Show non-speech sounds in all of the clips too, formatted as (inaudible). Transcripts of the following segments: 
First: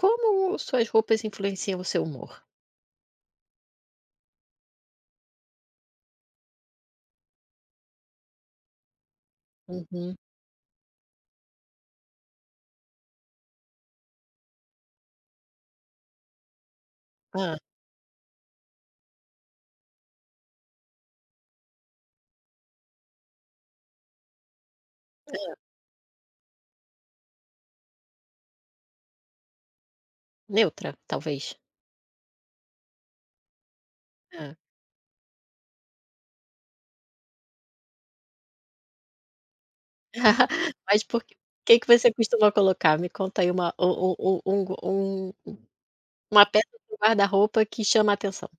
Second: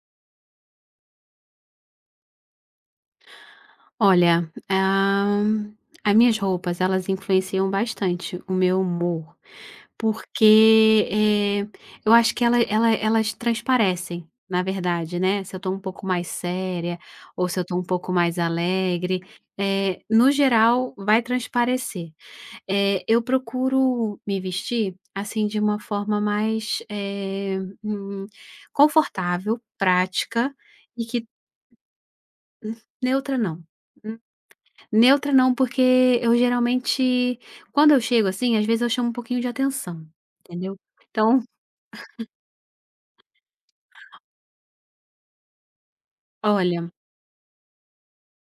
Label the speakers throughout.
Speaker 1: Como suas roupas influenciam o seu humor?
Speaker 2: Olha, as minhas roupas, elas influenciam bastante o meu humor,
Speaker 1: Uhum.
Speaker 2: porque, eu acho que elas transparecem, na verdade, né, se eu tô um pouco mais séria ou
Speaker 1: Hã,
Speaker 2: se eu tô um pouco mais alegre, no geral vai transparecer. Eu procuro me vestir, assim, de uma forma mais, hum, confortável, prática.
Speaker 1: neutra,
Speaker 2: E que
Speaker 1: talvez?
Speaker 2: Neutra não.
Speaker 1: Hã.
Speaker 2: Neutra não, porque eu geralmente quando eu chego, assim, às vezes eu chamo um pouquinho de atenção,
Speaker 1: (laughs)
Speaker 2: entendeu.
Speaker 1: Mas por que
Speaker 2: Então,
Speaker 1: que que você costuma colocar? Me conta aí uma u u um um uma peça
Speaker 2: olha,
Speaker 1: do guarda-roupa que chama a atenção.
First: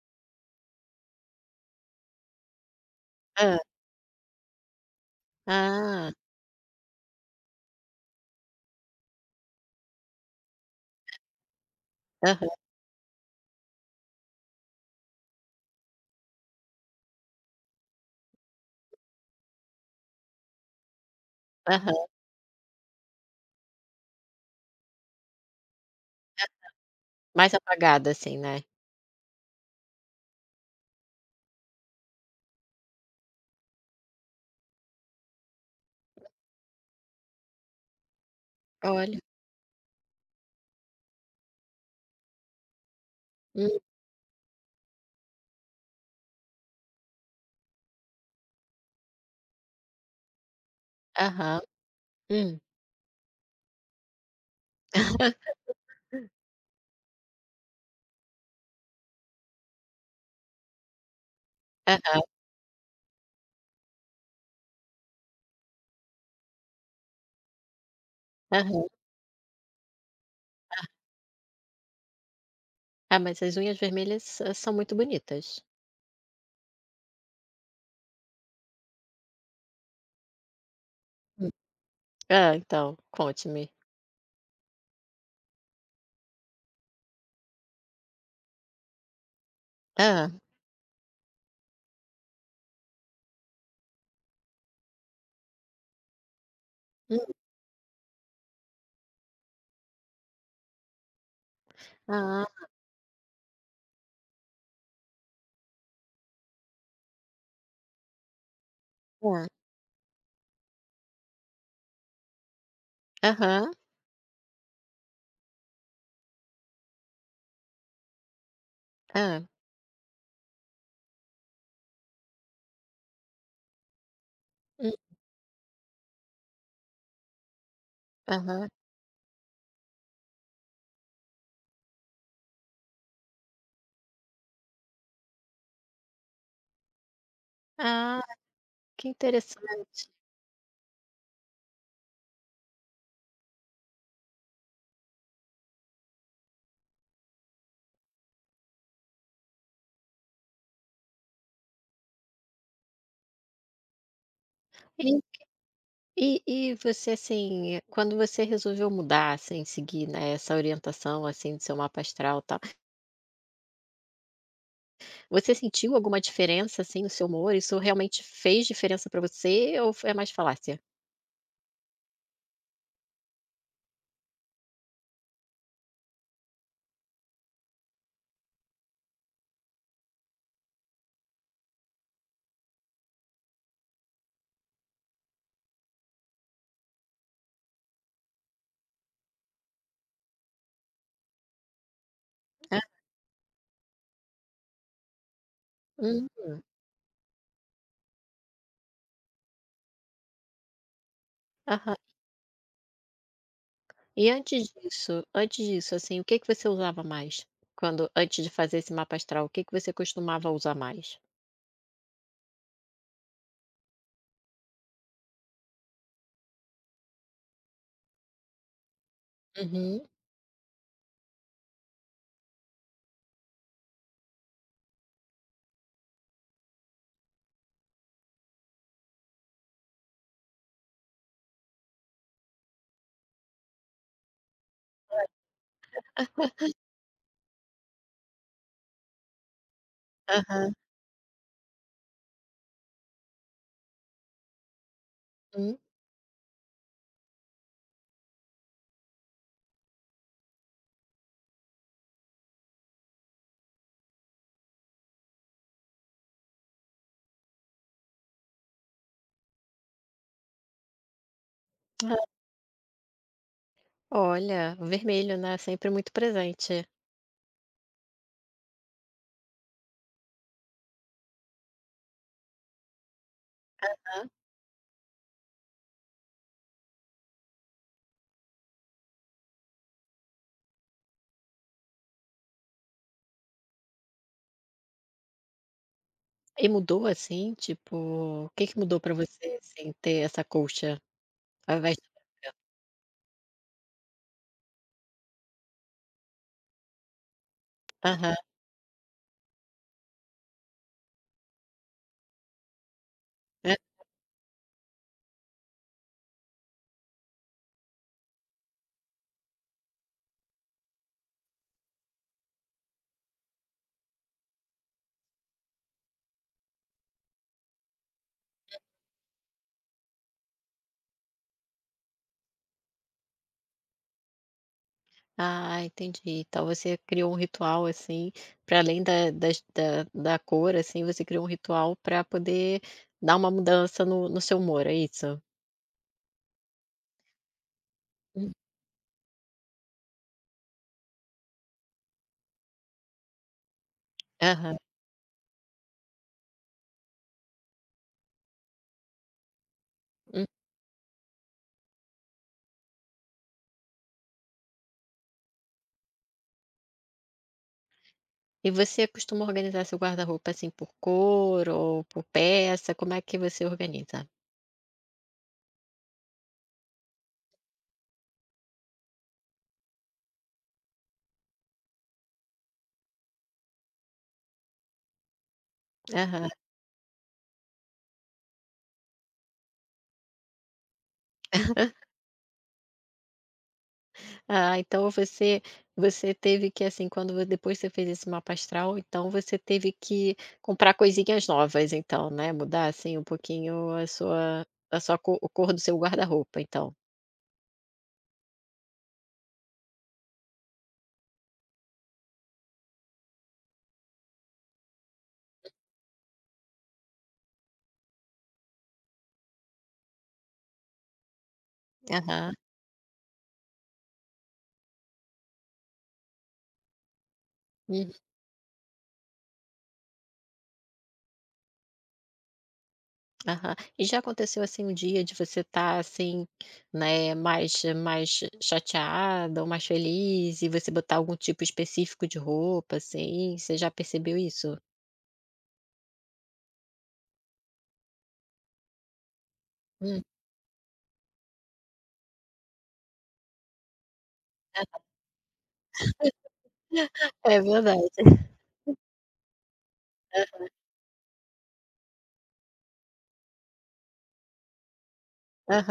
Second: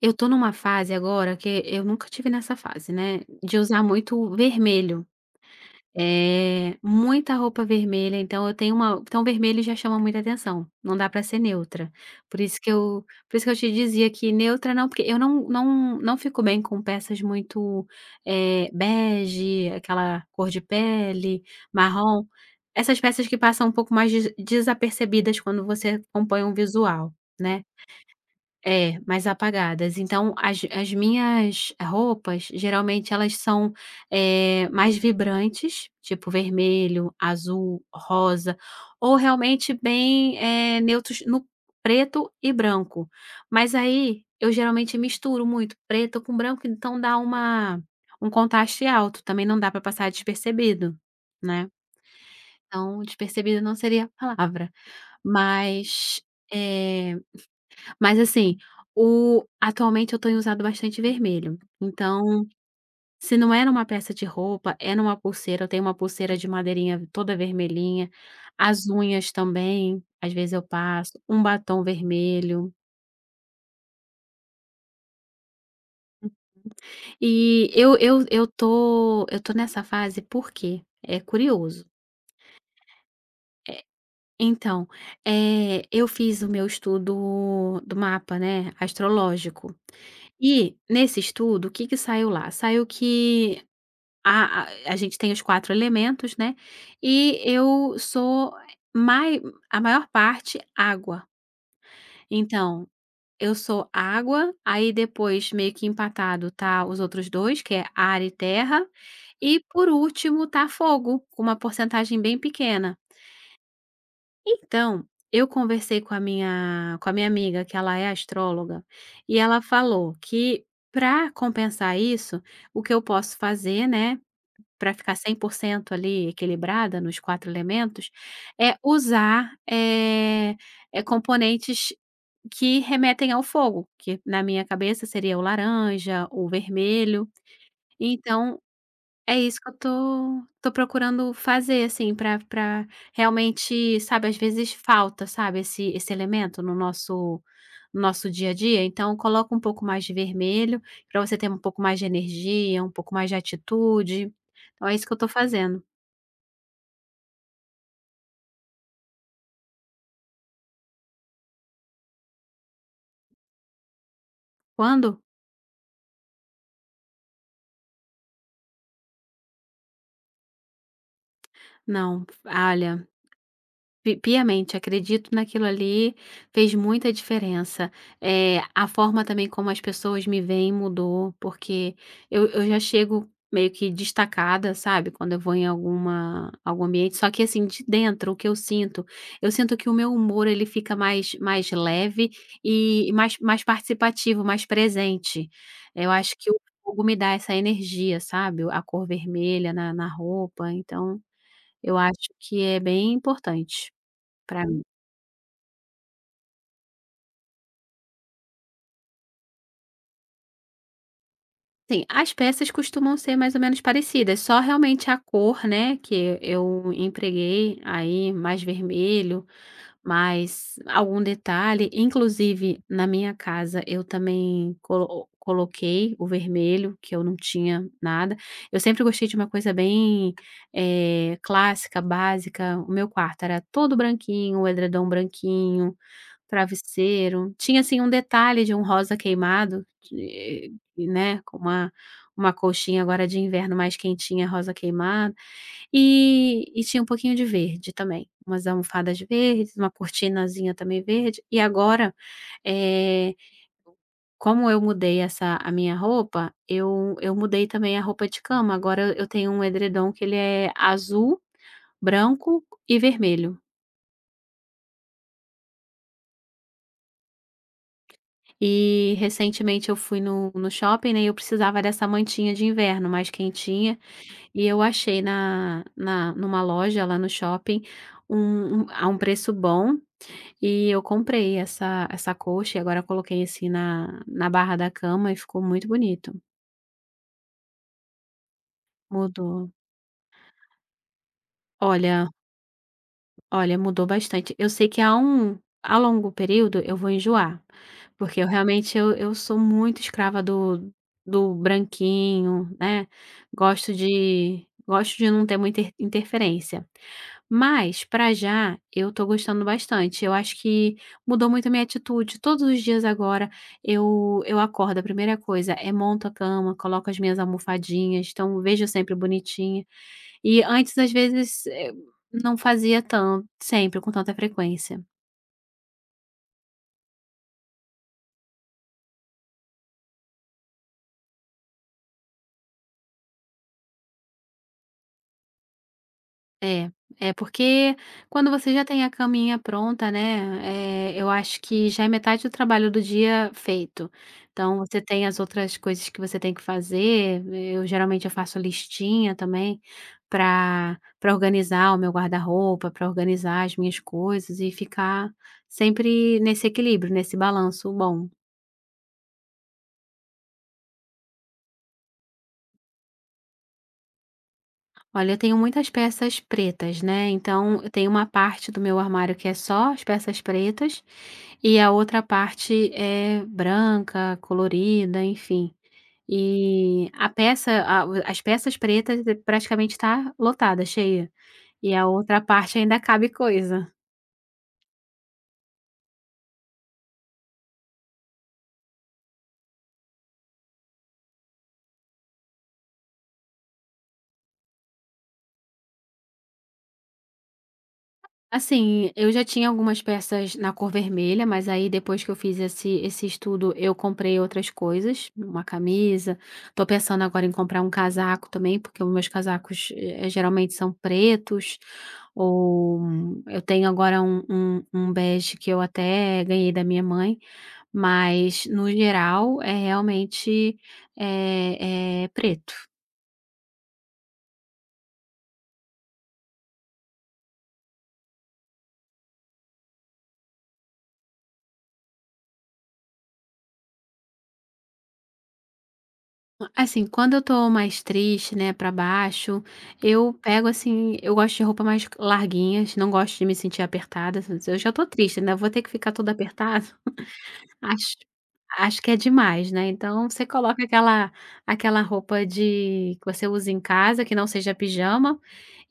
Speaker 2: eu tô numa fase agora que eu nunca tive nessa fase, né, de
Speaker 1: Hã.
Speaker 2: usar muito vermelho.
Speaker 1: Ah,
Speaker 2: É, muita roupa vermelha, então eu tenho uma então vermelho já chama muita atenção, não dá para ser neutra. Por
Speaker 1: aham,
Speaker 2: isso que eu por isso que eu te dizia que neutra não, porque eu não fico bem com peças muito, bege, aquela cor de pele,
Speaker 1: aham.
Speaker 2: marrom, essas peças que passam um pouco mais desapercebidas quando você compõe um visual,
Speaker 1: Mais
Speaker 2: né.
Speaker 1: apagada, assim, né.
Speaker 2: É, mais apagadas. Então as minhas roupas, geralmente elas são, mais vibrantes, tipo vermelho, azul, rosa, ou
Speaker 1: Olha,
Speaker 2: realmente bem, neutros no preto e branco.
Speaker 1: hum,
Speaker 2: Mas aí, eu geralmente misturo muito preto com branco, então dá uma um contraste alto, também não dá para passar despercebido,
Speaker 1: aham,
Speaker 2: né.
Speaker 1: hum.
Speaker 2: Então, despercebido não seria a palavra,
Speaker 1: (laughs)
Speaker 2: mas, eh mas assim, o atualmente eu tenho usado bastante vermelho,
Speaker 1: Aham,
Speaker 2: então, se não é numa peça de roupa, é numa pulseira, eu tenho uma pulseira de madeirinha toda vermelhinha,
Speaker 1: aham.
Speaker 2: as unhas também, às vezes eu passo um batom vermelho.
Speaker 1: Ah, mas as unhas vermelhas, hã, são muito bonitas.
Speaker 2: E eu tô nessa fase, porque é
Speaker 1: Hum.
Speaker 2: curioso.
Speaker 1: Hã, então, conte-me.
Speaker 2: Então, eu fiz o meu estudo do mapa, né, astrológico.
Speaker 1: Ah,
Speaker 2: E nesse estudo, o que que saiu lá? Saiu que a gente tem os 4 elementos, né,
Speaker 1: hum.
Speaker 2: e eu sou mai a maior parte água.
Speaker 1: Ah, ah.
Speaker 2: Então, eu sou água, aí depois meio que empatado tá os outros 2 que é ar e terra, e por último tá fogo, com uma porcentagem bem pequena.
Speaker 1: Aham.
Speaker 2: Então, eu conversei com a minha amiga, que ela é astróloga, e
Speaker 1: Hã.
Speaker 2: ela falou que, para compensar isso, o que eu posso fazer, né,
Speaker 1: Hum,
Speaker 2: para ficar 100% ali equilibrada nos 4 elementos,
Speaker 1: aham.
Speaker 2: é usar, componentes que remetem ao fogo, que na minha cabeça seria o laranja, o vermelho.
Speaker 1: Ah,
Speaker 2: Então
Speaker 1: que
Speaker 2: é isso que eu
Speaker 1: interessante.
Speaker 2: tô procurando fazer, assim, pra realmente, sabe, às vezes falta, sabe, esse elemento no nosso dia a dia, então coloca um pouco mais de vermelho, pra você ter um pouco mais de energia, um pouco mais de atitude. Então é isso
Speaker 1: E
Speaker 2: que eu tô fazendo.
Speaker 1: e você, assim, quando você resolveu mudar, assim, seguir, né, essa orientação, assim, do seu mapa astral, e tal,
Speaker 2: Quando?
Speaker 1: você sentiu alguma diferença, assim, no seu humor? Isso realmente fez diferença pra você ou f é mais falácia?
Speaker 2: Não, olha, Pi piamente, acredito naquilo ali, fez muita diferença. A forma também como as pessoas me veem mudou, porque eu já chego meio que destacada, sabe, quando eu vou em algum ambiente, só que assim, de dentro, o que eu sinto que o meu humor ele fica mais leve
Speaker 1: É?
Speaker 2: e mais participativo, mais presente. Eu
Speaker 1: Hum,
Speaker 2: acho que o fogo me dá essa energia, sabe, a cor vermelha na roupa, então
Speaker 1: aham.
Speaker 2: eu acho que é bem importante.
Speaker 1: E
Speaker 2: Pra
Speaker 1: antes
Speaker 2: mim,
Speaker 1: disso antes disso, assim, o que que você usava mais? Quando antes de fazer esse mapa astral, o que que você costumava usar mais?
Speaker 2: sim, as peças costumam ser mais ou menos parecidas, só realmente a cor, né, que eu empreguei aí mais vermelho,
Speaker 1: Uhum.
Speaker 2: mais algum detalhe, inclusive na minha casa eu também coloquei o vermelho, que eu não tinha nada. Eu sempre gostei de uma coisa bem, clássica, básica. O meu quarto era todo branquinho, o edredom branquinho. Travesseiro, tinha, assim, um detalhe de um rosa queimado, que
Speaker 1: Aham.
Speaker 2: né, com uma colchinha agora de inverno mais quentinha, rosa queimado,
Speaker 1: Hum.
Speaker 2: e tinha um pouquinho de verde também, umas almofadas verdes, uma cortinazinha também verde. E agora, eh, como eu mudei essa a minha roupa, eu mudei também a roupa de cama. Agora eu tenho um edredom que ele é azul,
Speaker 1: Ah,
Speaker 2: branco e vermelho.
Speaker 1: olha, o vermelho, né, sempre muito presente.
Speaker 2: E recentemente eu fui no shopping, né, e eu precisava dessa mantinha de inverno mais quentinha,
Speaker 1: Hã.
Speaker 2: e eu achei na na numa loja lá no shopping, um um a um preço bom, e eu comprei essa coxa e agora coloquei assim na barra da cama e ficou muito bonito,
Speaker 1: E mudou, assim, tipo, o que que mudou pra você,
Speaker 2: mudou.
Speaker 1: assim, ter essa colcha ao invés
Speaker 2: Olha Olha, mudou bastante. Eu sei que a longo período eu vou enjoar,
Speaker 1: aham,
Speaker 2: porque eu realmente eu sou muito escrava do branquinho, né,
Speaker 1: hã.
Speaker 2: gosto de não ter muita interferência. Mas, para já, eu tô gostando bastante. Eu acho que mudou muito a minha atitude. Todos os dias agora eu acordo, a primeira coisa é monto a cama, coloco as minhas almofadinhas, então vejo sempre bonitinha. E antes, às vezes, não fazia tanto sempre, com tanta frequência.
Speaker 1: Ah, entendi. Então você criou um ritual, assim, pra além da das da da cor, assim, você criou um ritual pra poder dar uma mudança no seu humor, é isso?
Speaker 2: É, é, porque quando
Speaker 1: Hum.
Speaker 2: você já tem a caminha pronta, né, eu acho que já é metade do trabalho do dia feito. Então
Speaker 1: Aham.
Speaker 2: você tem as outras coisas que você tem que fazer, eu geralmente eu faço listinha também,
Speaker 1: Hum.
Speaker 2: para organizar o meu guarda-roupa, para organizar as minhas coisas e ficar sempre nesse equilíbrio, nesse balanço bom.
Speaker 1: E você costuma organizar seu guarda-roupa, assim, por cor ou por peça? Como é que você organiza?
Speaker 2: Olha, eu tenho muitas peças pretas, né, então eu tenho uma parte do meu armário que é só as peças pretas, e a outra parte é branca, colorida, enfim.
Speaker 1: Aham.
Speaker 2: E a peça a o as peças pretas, praticamente está lotada, cheia, e a outra parte ainda cabe coisa.
Speaker 1: Ah, então você teve que, assim, quando vo depois você fez esse mapa astral, então você teve que comprar coisinhas novas então, né, mudar, assim, um pouquinho a sua co o cor do seu guarda-roupa então.
Speaker 2: Assim, eu já tinha algumas peças na cor vermelha, mas aí depois que eu fiz esse estudo, eu comprei outras coisas, uma camisa. Tô pensando agora em comprar um casaco também, porque os meus casacos, geralmente são pretos,
Speaker 1: Aham. Aham.
Speaker 2: ou eu tenho agora um bege que eu até ganhei da minha mãe,
Speaker 1: Uhum.
Speaker 2: mas no geral é realmente, é preto.
Speaker 1: Aham. E já aconteceu, assim, um dia de você estar, assim, né, mais chateada ou mais feliz e você botar algum tipo específico de roupa, assim, você já percebeu isso?
Speaker 2: Assim, quando eu tô mais triste, né, pra baixo,
Speaker 1: Hum.
Speaker 2: eu pego assim, eu gosto de roupa mais larguinhas, não gosto de me sentir apertada. Eu já tô triste, né? Vou ter que ficar toda apertada.
Speaker 1: É
Speaker 2: (laughs)
Speaker 1: verdade.
Speaker 2: Acho, acho que é demais, né? Então você
Speaker 1: Aham,
Speaker 2: coloca aquela roupa de que você usa em casa, que não seja pijama,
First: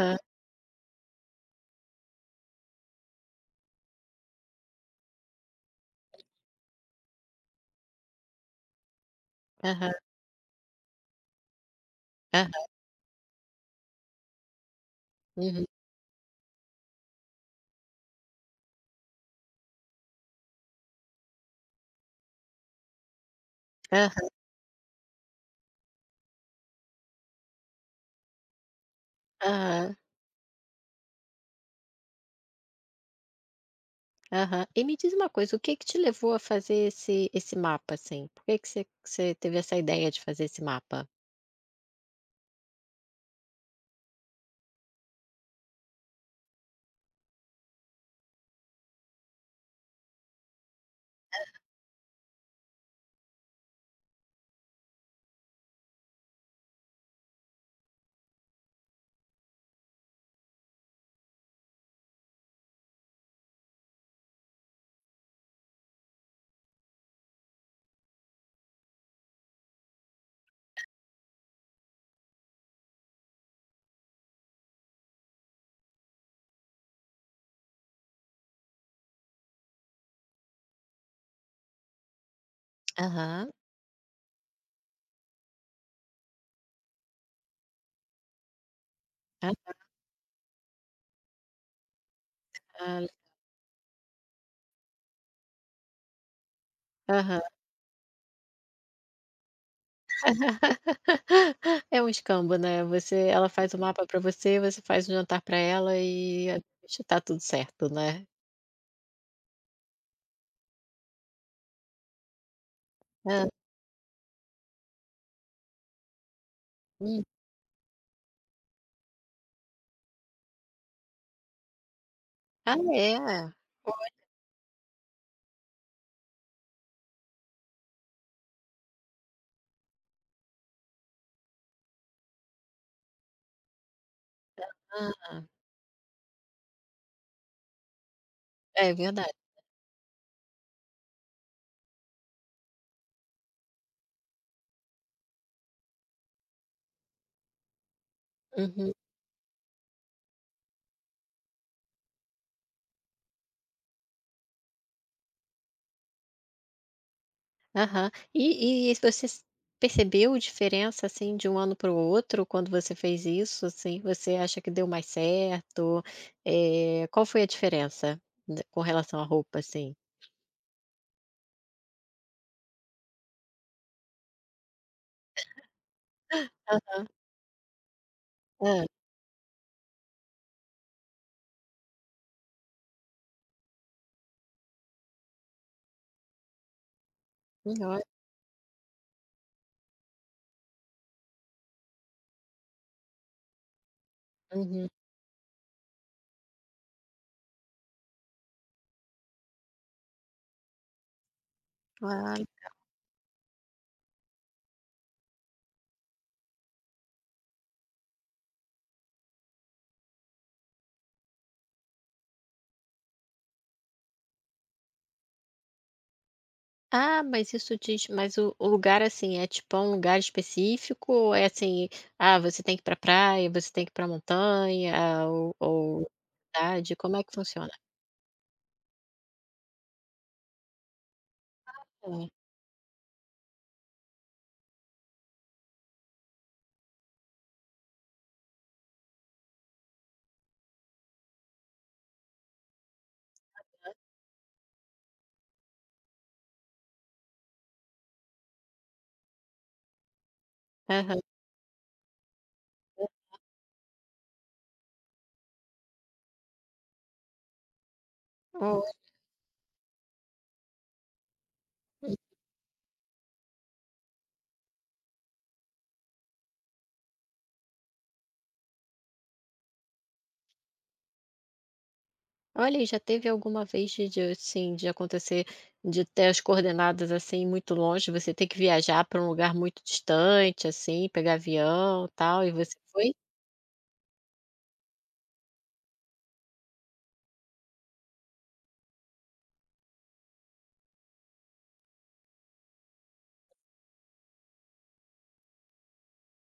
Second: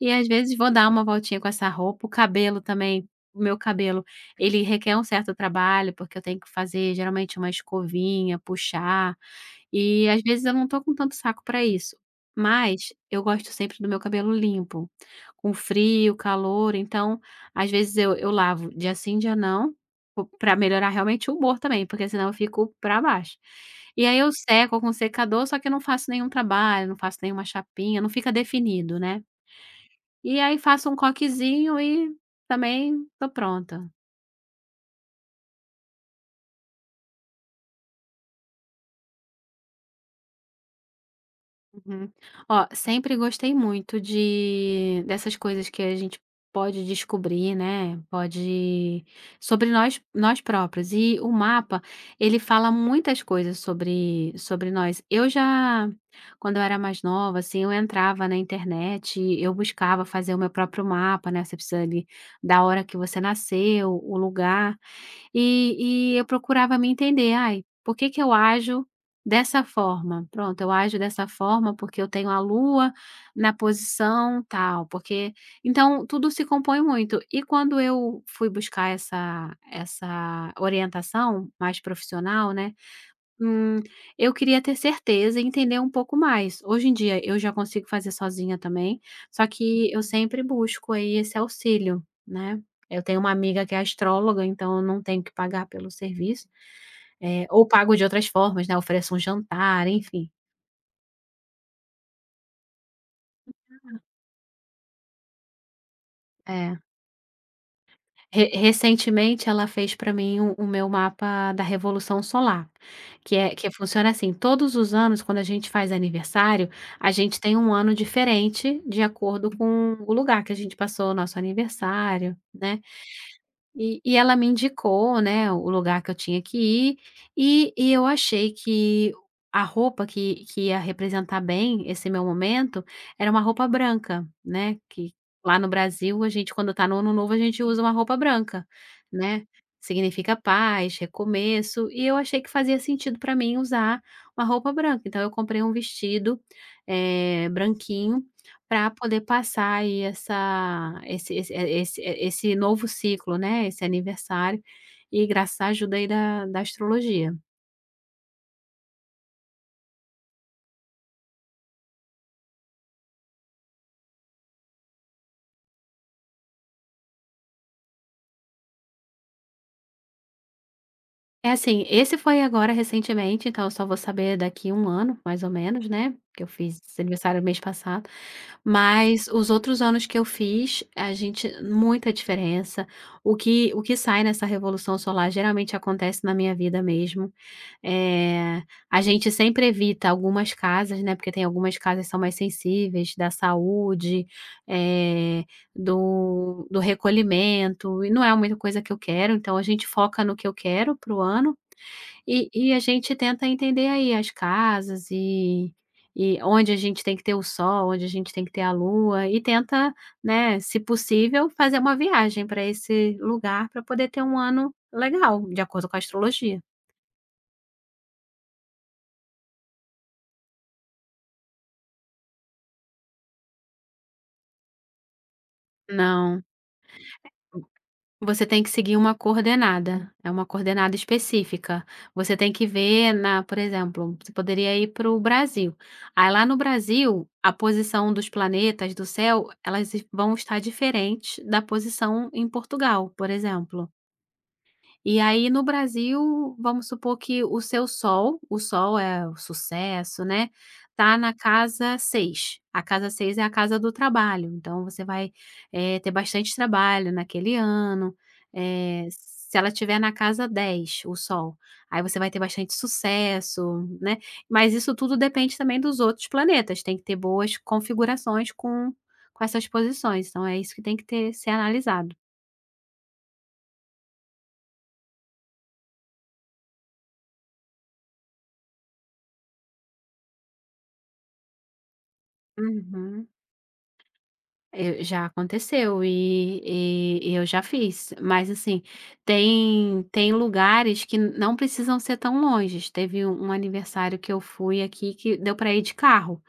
Speaker 2: e às vezes vou dar uma voltinha com essa roupa, o cabelo também. O meu cabelo, ele requer um certo trabalho, porque eu tenho que fazer geralmente uma escovinha, puxar.
Speaker 1: aham,
Speaker 2: E às vezes eu não tô com tanto saco pra isso, mas eu gosto sempre do meu cabelo limpo, com
Speaker 1: Uhum.
Speaker 2: frio, calor, então às vezes eu lavo dia sim, dia não, po pra melhorar realmente o humor também, porque senão eu fico pra baixo. E
Speaker 1: Ah,
Speaker 2: aí eu seco com secador, só que eu não faço nenhum trabalho, não faço nenhuma chapinha, não fica definido, né.
Speaker 1: Aham,
Speaker 2: E aí faço um coquezinho e também tô pronta.
Speaker 1: aham. E me diz uma coisa, o que que te levou a fazer esse mapa, assim? Por que que você teve essa ideia de fazer esse mapa?
Speaker 2: Uhum. Ó, sempre gostei muito de dessas coisas que a gente pode descobrir, né, pode sobre nós próprios. E o mapa, ele fala muitas coisas sobre nós. Eu já, quando eu era mais nova, assim, eu entrava na internet, eu buscava fazer o meu próprio mapa, né, você precisa ali da hora que você nasceu, o lugar. E eu procurava me entender: "Ai, por que que eu ajo dessa forma? Pronto, eu ajo dessa forma porque eu tenho a lua na posição tal, porque". Então tudo se compõe muito. E quando eu fui buscar essa orientação mais profissional, né,
Speaker 1: Aham.
Speaker 2: Hum, eu queria ter certeza e entender um pouco mais. Hoje em dia eu já consigo fazer sozinha também, só
Speaker 1: Ah,
Speaker 2: que eu sempre busco aí esse auxílio, né. Eu
Speaker 1: ah,
Speaker 2: tenho uma amiga que é astróloga, então eu não tenho que pagar pelo serviço,
Speaker 1: aham.
Speaker 2: ou pago de outras formas, né, ofereço um jantar, enfim.
Speaker 1: (laughs) É um escambo, né, você ela faz o mapa para você, você faz o jantar para ela e
Speaker 2: É.
Speaker 1: acho tá tudo certo, né.
Speaker 2: Re recentemente ela fez para mim o meu mapa da revolução solar, que
Speaker 1: Hã,
Speaker 2: é que funciona assim: todos os anos quando a gente faz aniversário, a
Speaker 1: hum.
Speaker 2: gente tem um ano diferente de acordo com o lugar que a gente passou o nosso aniversário,
Speaker 1: Ah,
Speaker 2: né.
Speaker 1: é?
Speaker 2: E ela me indicou, né, o lugar que eu tinha que ir, e eu achei que a roupa que ia representar bem esse meu momento era uma roupa branca, né, que
Speaker 1: Ah,
Speaker 2: lá no Brasil a gente quando tá no ano novo a gente usa uma roupa branca,
Speaker 1: é verdade.
Speaker 2: né, significa paz, recomeço, e eu achei que fazia sentido para mim usar uma roupa branca, então eu comprei um vestido, branquinho, para
Speaker 1: Uhum.
Speaker 2: poder passar aí essa esse esse é, esse é, esse novo ciclo, né, esse aniversário, e graças à ajuda aí da astrologia.
Speaker 1: Aham. E você s percebeu diferença, assim, de um ano para o outro quando você fez isso, assim? Você acha que deu mais certo? Qual foi a diferença d com relação à roupa, assim?
Speaker 2: É assim, esse foi agora recentemente, então eu só vou saber daqui um ano, mais ou menos, né, que eu fiz
Speaker 1: Hã,
Speaker 2: esse aniversário mês passado.
Speaker 1: hã.
Speaker 2: Mas os outros anos que eu fiz, a gente muita diferença. O que sai nessa revolução solar geralmente acontece na minha vida mesmo.
Speaker 1: Melhor.
Speaker 2: Eh, a gente sempre evita algumas casas, né, porque tem algumas casas que são mais sensíveis, da saúde,
Speaker 1: Uhum.
Speaker 2: eh do recolhimento, e não é muita coisa que eu quero, então a gente foca no que eu quero para o ano,
Speaker 1: Claro.
Speaker 2: e a gente tenta entender aí as casas e onde a gente tem que ter o sol, onde a gente tem que ter a lua e tenta, né, se possível, fazer uma viagem para esse lugar para poder ter um ano legal, de acordo com a astrologia.
Speaker 1: Ah, mas isso diz mas o lugar, assim, é tipo, é um lugar específico ou é assim, ah, você tem que ir pra praia, você tem que ir pra montanha ou
Speaker 2: Não.
Speaker 1: cidade, como é que funciona?
Speaker 2: Você tem que seguir uma coordenada, é uma coordenada específica. Você
Speaker 1: É.
Speaker 2: tem que ver na por exemplo, você poderia ir para o Brasil. Aí lá no Brasil, a posição dos planetas do céu, elas vão estar diferentes da posição em Portugal, por exemplo. E aí no Brasil, vamos supor que o seu sol, o sol é o sucesso, né, tá
Speaker 1: Aham.
Speaker 2: na casa 6. A casa 6 é a casa do trabalho, então você vai, ter bastante trabalho naquele ano. Se ela tiver na casa 10, o sol, aí você vai ter bastante sucesso, né. Mas isso tudo depende também dos outros planetas, tem que ter boas configurações com essas posições, então é isso que tem que ter ser analisado.
Speaker 1: Olha, e já teve alguma vez de, assim, de acontecer de ter as coordenadas, assim, muito longe, você ter que viajar para um lugar muito distante, assim, pegar avião, tal, e você foi?
Speaker 2: Uhum. Eu já aconteceu e eu já fiz, mas assim, tem lugares que não precisam ser tão longe. Teve um aniversário que eu fui aqui que deu para ir de carro.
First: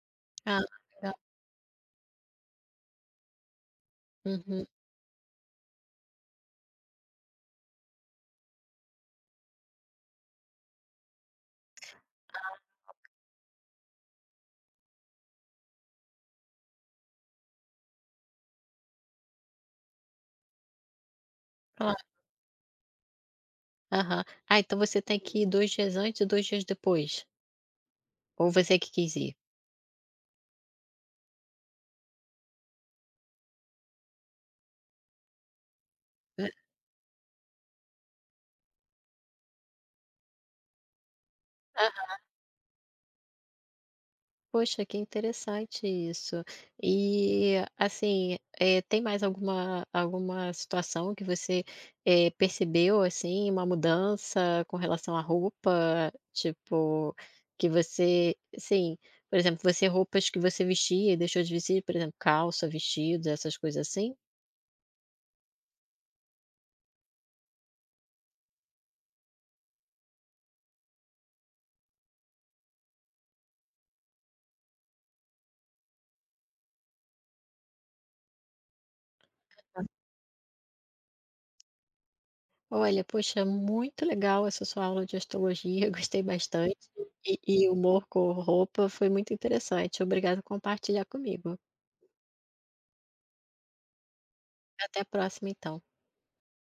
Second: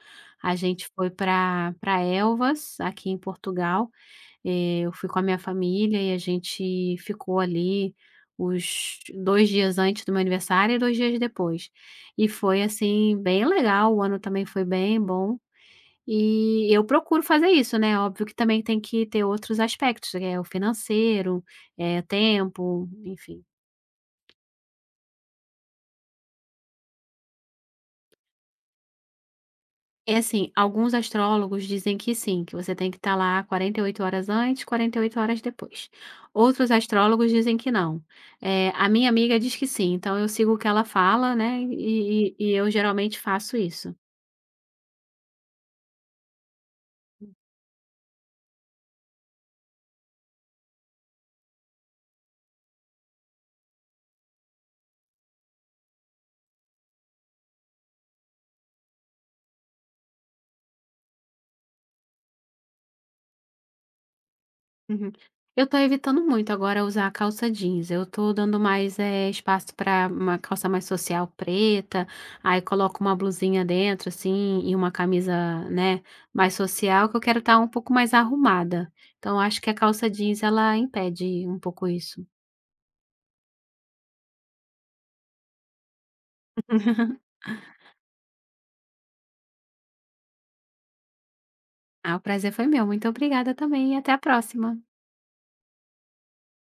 Speaker 2: A
Speaker 1: Ah,
Speaker 2: gente foi
Speaker 1: legal.
Speaker 2: para Elvas, aqui em Portugal,
Speaker 1: Uhum.
Speaker 2: eu fui com a minha família e a gente ficou ali os 2 dias antes do meu aniversário e 2 dias depois. E foi, assim, bem legal, o ano também foi bem bom. E eu procuro fazer isso, né, óbvio que também tem que ter outros aspectos, que é o financeiro,
Speaker 1: Claro.
Speaker 2: é tempo, enfim.
Speaker 1: Aham. Ah, então você tem que ir 2 dias antes e 2 dias depois? Ou você que quis ir?
Speaker 2: É assim, alguns astrólogos dizem que sim, que você tem que estar lá 48 horas antes, 48 horas depois. Outros astrólogos dizem que não. A minha amiga diz que sim, então eu sigo o que ela fala, né, e eu geralmente faço isso.
Speaker 1: Poxa, que interessante isso.
Speaker 2: Hum.
Speaker 1: E assim, tem mais alguma situação que você, percebeu, assim, uma mudança com relação à roupa, tipo, que você sim, por exemplo, você roupas que você vestia e deixou de vestir, por exemplo, calça, vestidos, essas coisas assim?
Speaker 2: Uhum. Eu tô evitando muito agora usar calça jeans. Eu tô dando mais, espaço para uma calça mais social preta, aí coloco uma blusinha dentro, assim, e uma camisa, né, mais social, que eu quero estar um pouco mais arrumada. Então, eu acho que a calça jeans ela impede um pouco isso.
Speaker 1: Olha, poxa, muito legal essa sua aula de astrologia, (laughs) gostei bastante. E
Speaker 2: (laughs)
Speaker 1: e humor com roupa foi muito interessante. Obrigada por compartilhar comigo.
Speaker 2: Ah, o prazer foi meu. Muito obrigada também e até a próxima.
Speaker 1: Até a próxima, então.